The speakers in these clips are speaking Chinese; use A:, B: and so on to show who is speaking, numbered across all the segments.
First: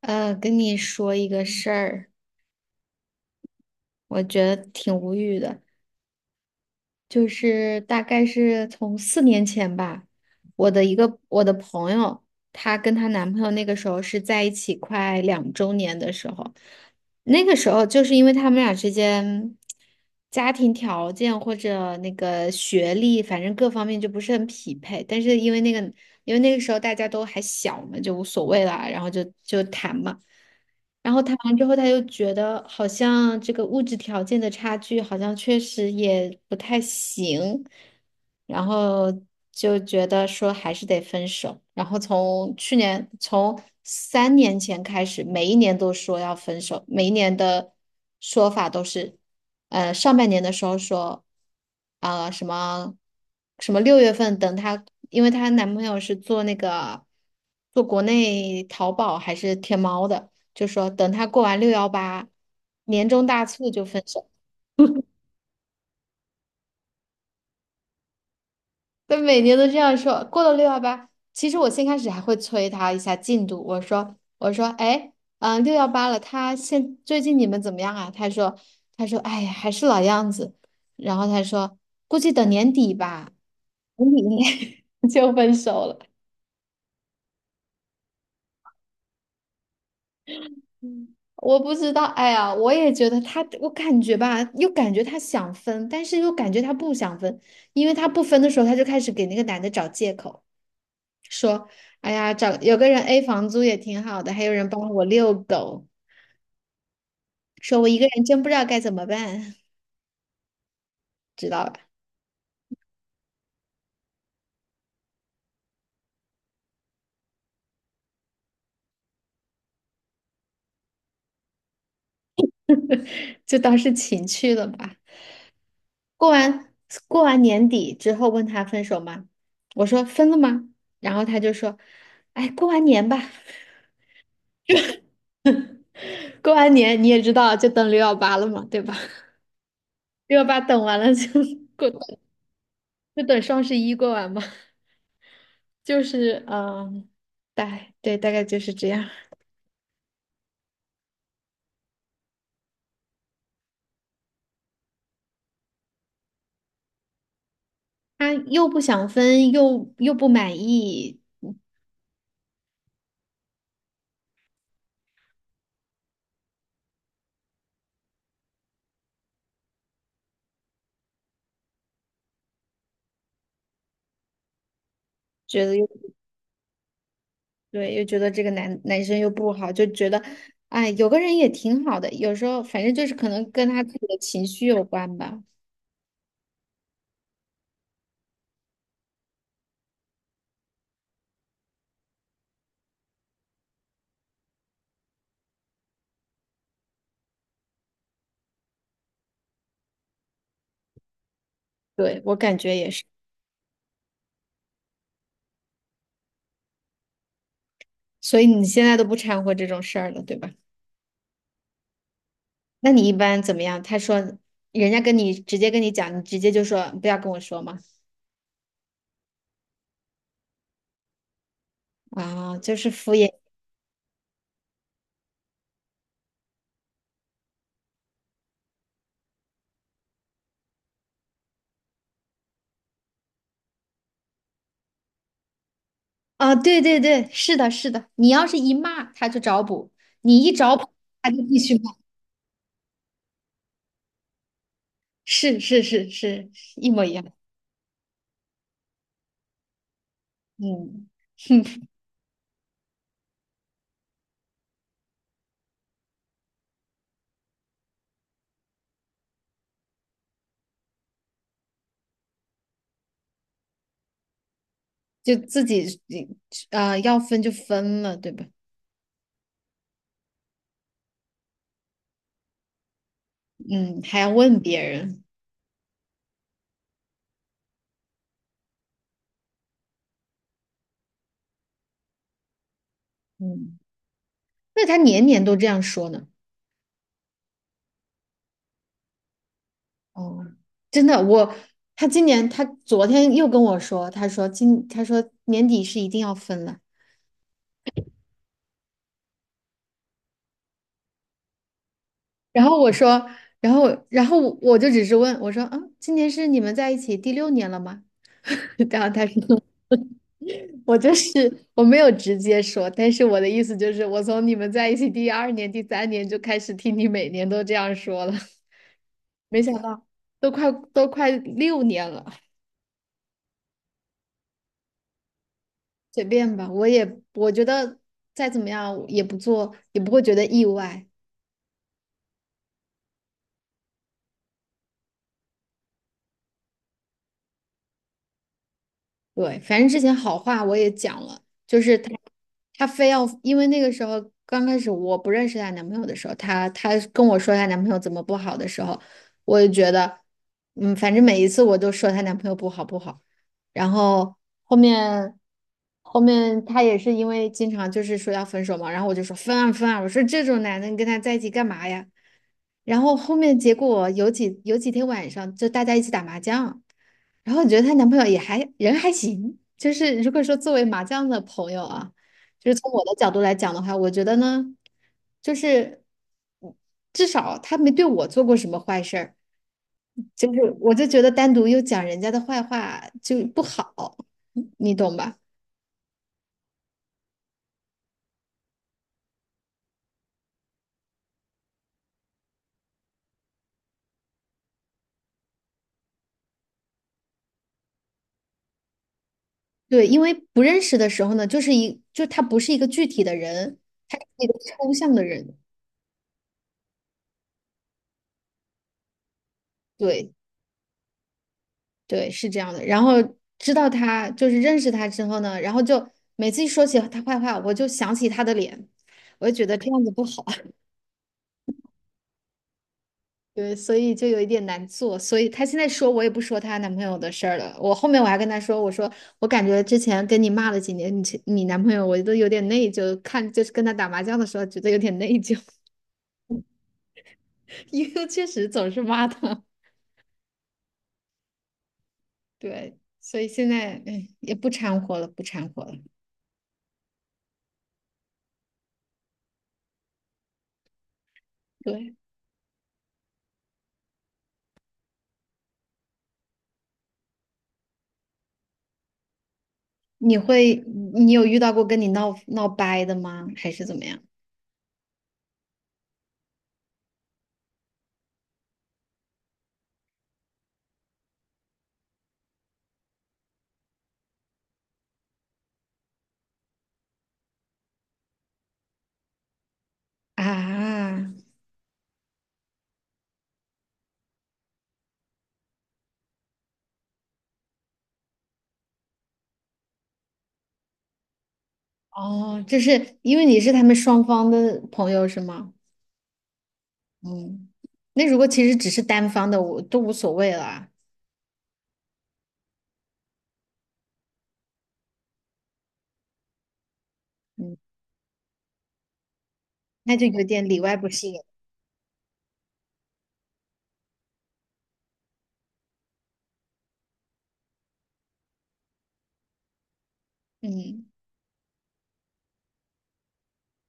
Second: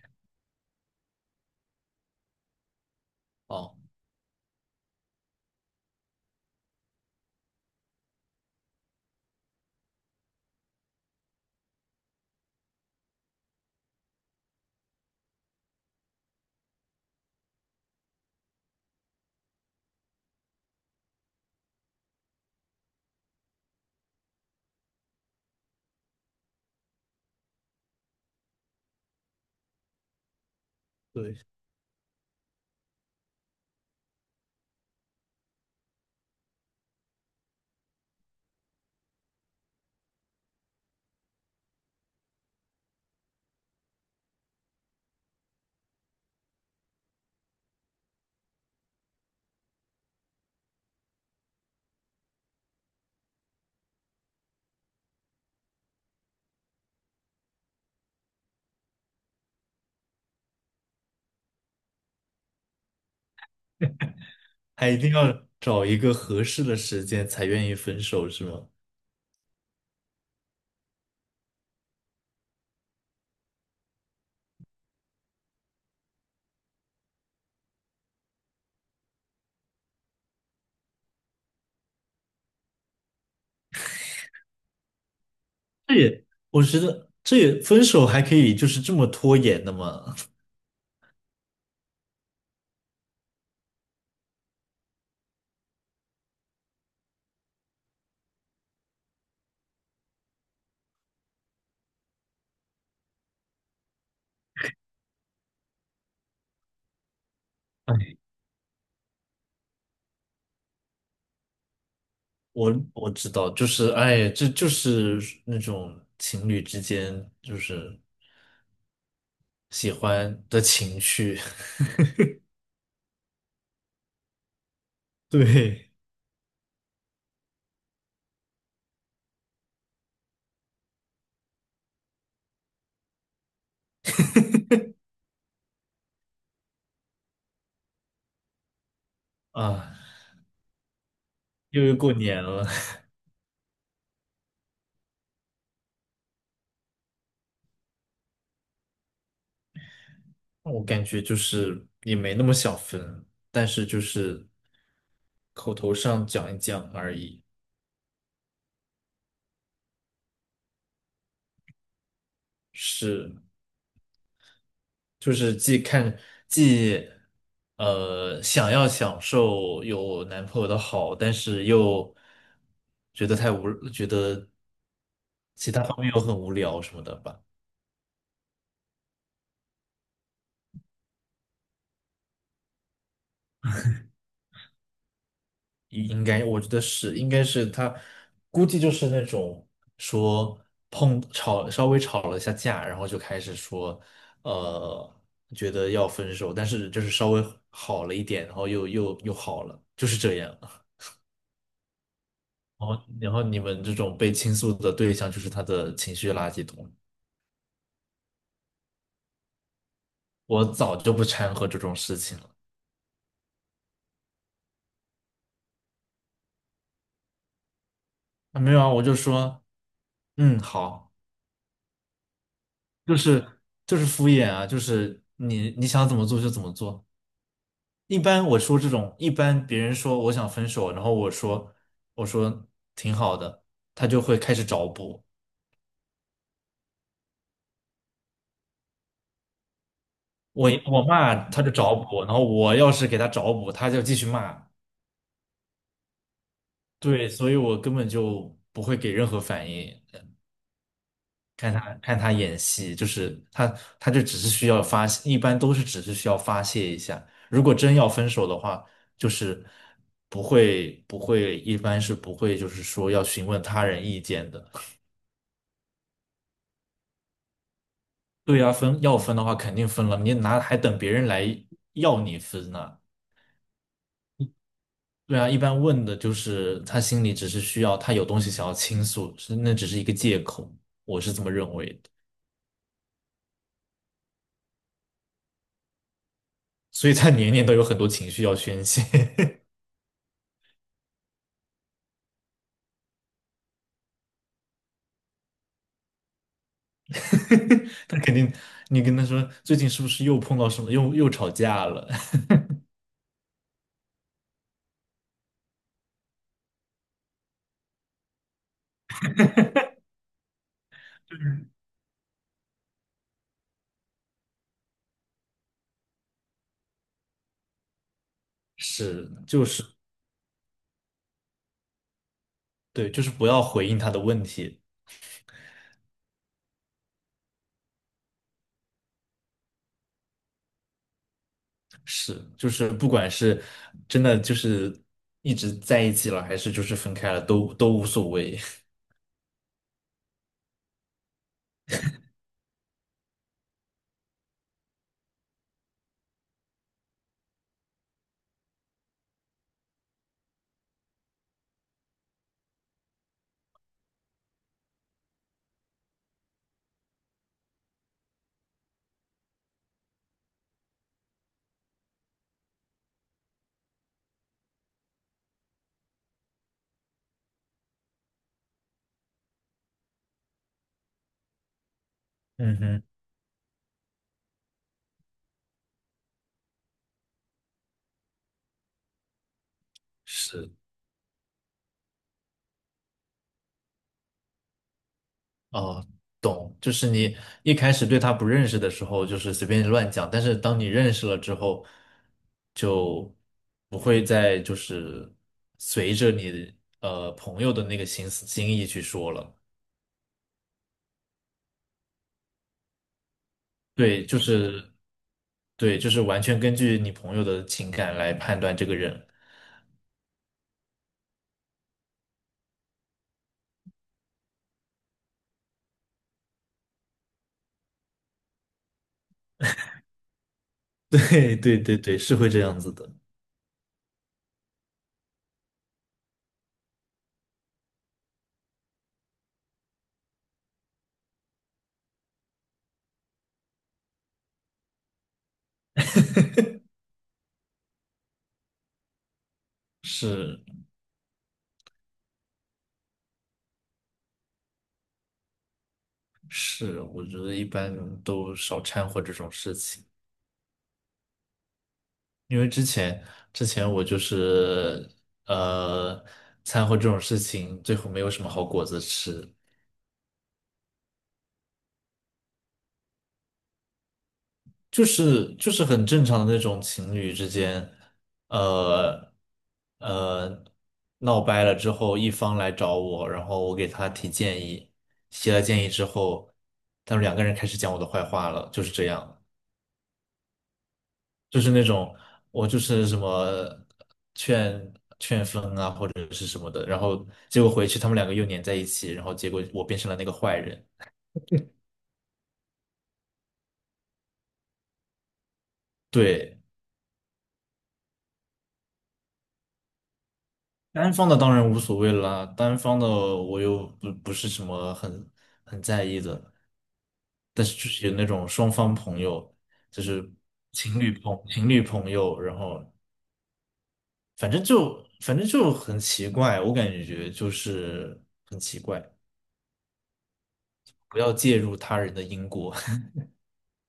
A: 跟你说一个事儿，
B: 哦，
A: 我觉得挺无语的，就是大概是从4年前吧，我的朋友，她跟她男朋友那个时候是在一起快2周年的时候，那个时候就是因为他们俩之间家庭条件或者那个学历，反正各方面就不是很匹配。但是因为那个，因为那个时候大家都还小嘛，就无所谓了，然后就谈嘛。然后谈
B: 对，
A: 完之后，他又觉得好像这个物质条件的差距好像确实也不太行，然后就觉得说还是得分手。然后从去年，从3年前开始，每一年都说要分手，每一年的说法都是，上半年的时候说，什么什么6月份等她，因为她男朋友是做那个国内淘宝还是天猫的，就说等她过完六幺八年终大促就分手。
B: 还一定 要找一个合适的时间才愿意分手，是吗？
A: 他每年都这样说，过了六幺八，其实我先开始还会催他一下进度，我说哎，嗯，六幺八了，最近你们怎么样啊？他说哎呀，还是老样子，然后他说估计等年底吧，年底 就分手
B: 这
A: 了。
B: 也，我觉得这也分手还可以就是这么拖延的吗？
A: 我不知道，哎呀，我也觉得他，我感觉吧，又感觉他想分，但是又感觉他不想分，因为他不分的时候，他就开始给那个男的找借口。说，哎呀，找有个人 A 房租也挺好的，还有人帮我遛狗，说 我一个
B: 哎，
A: 人真不知道该怎么办，知道吧？
B: 我知道，就是哎，这就是那种情侣之间就是喜欢的情绪。
A: 就当是情趣了吧。
B: 对
A: 过完过完年底之后问他分手吗？我说分了吗？然后他就说，哎，过完年吧，过完年你也知道，就等六幺八了嘛，对吧？
B: 啊，
A: 六幺八等完了就
B: 又
A: 过，
B: 又过年了。
A: 就等双11过完嘛，就是对，大概就是这样。
B: 我感觉就是也没那么想分，但是就是口头上讲一讲而已。
A: 他又不想分，又不满意，嗯
B: 是。就是既看既想要享受有男朋友的好，但是又觉得太无，觉得
A: 觉
B: 其
A: 得
B: 他
A: 又
B: 方面又很无聊什么的吧。
A: 对，又觉得这个男生又不好，就觉得，哎，有个人也挺好的。有时候反正就是可能跟他自己的情绪有关吧。
B: 应该我觉得是，应该是他估计就是那种说稍微吵了一下架，然后就开始说呃觉得要分手，但是就是稍微好了一点，然后又好了，就是这样。
A: 对，我感觉也
B: 哦，
A: 是。
B: 然后你们这种被倾诉的对象就是他的情绪垃圾桶。
A: 所以你现在都不掺和这种事儿了，对吧？
B: 我早就不掺和这种事情了。
A: 那你一般怎么样？他说人家直接跟你讲，你直接就说不要跟我说嘛。
B: 啊，没有啊，我就说，嗯，好，
A: 啊，就是敷
B: 就
A: 衍。
B: 是敷衍啊，就是你想怎么做就怎么做。一般我说这种，一般别人说我想分手，然后我说挺好的，他就会开始找补。
A: 啊，对对对，是的，是的。你要是一骂，他就找补；你一
B: 我
A: 找补，
B: 我
A: 他
B: 骂
A: 就必
B: 他就
A: 须。
B: 找补，然后我要是给他找补，他就继续骂。
A: 是是是是，一模一样。
B: 对，所以我根本就不会给任何反应。
A: 嗯，哼，
B: 看他演戏，就是他就只是需要发泄，一般都是只是需要发泄一下。如果真要分手的话，就是不会，一般是不会，就是说要询问他人意见的。
A: 就自己要分就分了，对吧？
B: 对啊，分要分的话肯定分了，你哪还等别人来要你分呢？
A: 嗯，还要问别人。
B: 对啊，一般问的就是他心里只是需要他有东西想要倾诉，是那只是一个借口，我是这么认为的。
A: 嗯，那他年年都这样说呢。
B: 所以他年年都有很多情绪要宣泄。
A: 哦，真的，我他今年他昨天又跟我说，他说年底是一定要分了。
B: 他肯定，你跟他说最近是不是又碰到什么，又吵架了？
A: 然后我说，然后我就只是问我说啊，今年是你们在一起第六年了吗？然后他说我就是我没有直接说，但是我的意思就是，我从你们在一起第二年、第三年就开始听你每年都这样说了，
B: 是，
A: 没
B: 就
A: 想
B: 是
A: 到都快六年了，
B: 对，就是不要回应他的问题。
A: 随便吧，我觉得再怎么样也不做，也不会觉得意外。
B: 是，就是不管是真的就是一直在一起了，还是就是分开了，都无所谓。
A: 对，反正之前好话我也讲了，就是她，她非要，因为那个时候刚开始我不认识她男朋友的时候，她跟我说她男朋友怎么不好的时候，我就觉得，嗯，反正每一次我都说她男朋友不好不好，然后后面后面她也是因为经常就是说要分手嘛，然后我就说分啊分啊，我说这种男的你跟他在一起干嘛呀？然后后面结果有几天晚上就大家一起打麻将。然后我觉得她男朋友也还人还行，就是如果说作为麻将的朋友啊，就
B: 嗯
A: 是从
B: 哼，
A: 我的角度来讲的话，我觉得呢，就是嗯至少他没对我做过什么坏事儿，就是
B: 是。
A: 我就觉得单独又讲人家的坏话就不好，你懂吧？
B: 哦，懂，就是你一开始对他不认识的时候，就是随便乱讲，但是当你认识了之后，就不会再就是随着你朋友的那个心意去说了。
A: 对，因为不认识的时候呢，就是他不是一个具体的人，他是
B: 对，就
A: 一个
B: 是
A: 抽象的人，
B: 对，就是完全根据你朋友的情感来判断这个人。
A: 对。对，是这样的。然后知道他就是认识他之后呢，然后就每次一说起他坏话，我就想起他的脸，我就觉得这样子不好，
B: 对，是会这样子的。
A: 对，所以就有一点难做。所以她现在说我也不说她男朋友的事儿了。我后面我还跟她说，我说我感觉之前跟你骂了几年，你男朋友我都有点内疚，就是跟他打麻将的时候觉得有点内疚，因为确实总是骂他。
B: 是
A: 对，所以现在哎也不掺和了，不掺和了。
B: 是，我觉得一般人都少掺和这种事情。
A: 对。
B: 因为之前我就是呃掺和这种事情，最后没有什么好果子吃，
A: 你会，你有遇到过跟你闹掰的吗？还是怎么样？
B: 就是就是很正常的那种情侣之间，呃呃闹掰了之后，一方来找我，然后我给他提建议，提了建议之后，他们两个人开始讲我的坏话了，就是这样。
A: 啊，
B: 就是那种我就是什么劝。是什么的，然后结果回去他们两个又粘在一起，然后结果我变成了那个坏人。
A: 哦，就是因为你是他们双方的朋友是吗？
B: 对，
A: 嗯，那如果其实只是单方的，我都无所谓了啊。
B: 单方的当然无所谓啦，单方的我又不不是什么很很在意的，但是
A: 嗯，
B: 就是有那种双方朋友，就
A: 那就
B: 是
A: 有点里外不是人。
B: 情侣朋友，然后反正就很奇怪，我感觉就是很奇怪，
A: 嗯，
B: 不要介入他人的因果。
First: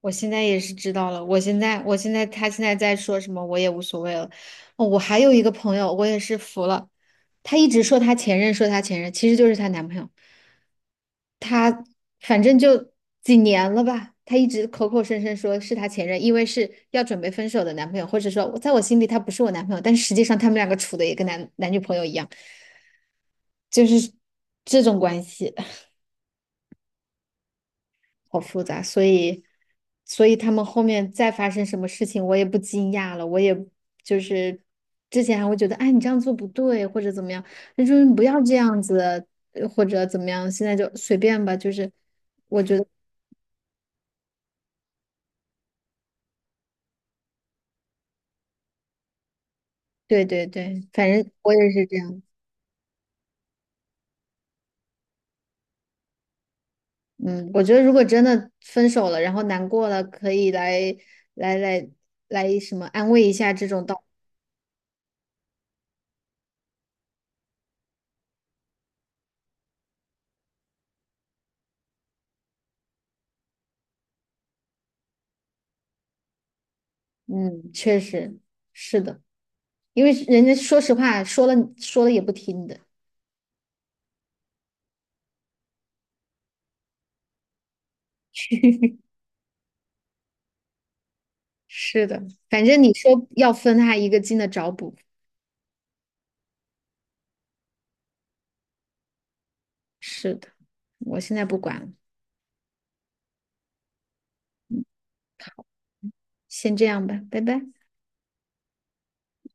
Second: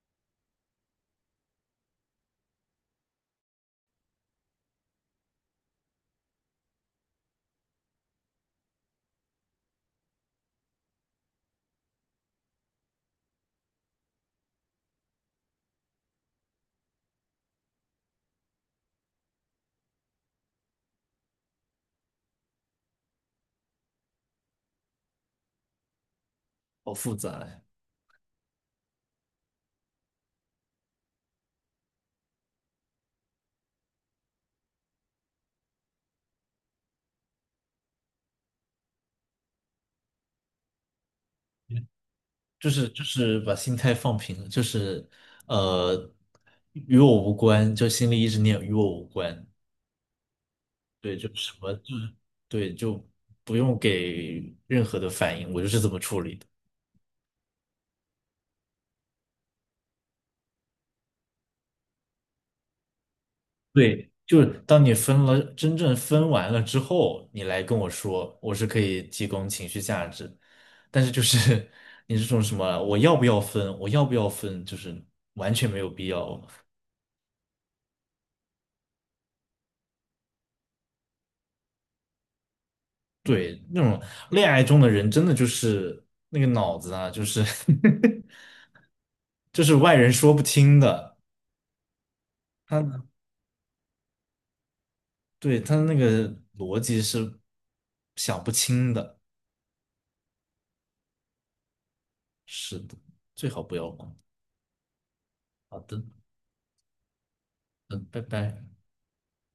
A: 我现在也是知道了。我现在，我现在，他现在在说什么，我也无所谓了。哦，我还有一个朋友，我也是服了，她一直说她前任，其实就是她男朋友。反正就几年了吧，他一直口口声声说是他前任，因为是要准备分手的男朋友，或者说我在我心里他不是我男朋友，但实际上他们两个处的也跟男女朋友一样，就是这种关系，
B: 好复杂呀。
A: 好复杂，所以他们后面再发生什么事情，我也不惊讶了，我也就是之前还会觉得，哎，你这样做不对，或者怎么样，那就是不要这样子，或者怎么样，现在就随便吧，就是觉得
B: 就是把心态放平了，就是呃，与我无关，就心里一直念与我无关。
A: 对对对，反
B: 对，
A: 正
B: 就什
A: 我也
B: 么
A: 是这
B: 就是
A: 样。
B: 对，就不用给任何的反应，我就是这么处理的。
A: 嗯，我觉得如果真的分手了，然后难过了，可以来来来什么安慰一下这种道。
B: 对，就是当你分了，真正分完了之后，你来跟我说，我是可以提供情绪价值，但是就是 你这种什么我要不要分，我要不要分，就是完全没有必要。
A: 嗯，确实是的，因为人家说实话说了也不听的。
B: 对，那种恋爱中的人，真的就是那个脑子啊，就是 就是外人说不清的。
A: 是的，反正你
B: 他
A: 说要分，他一个劲的找补。
B: 对他那个逻辑是想不清的。
A: 是的，我现在不管了，
B: 是的，最好不要管。好的，
A: 先这样吧，拜拜。
B: 嗯，拜拜。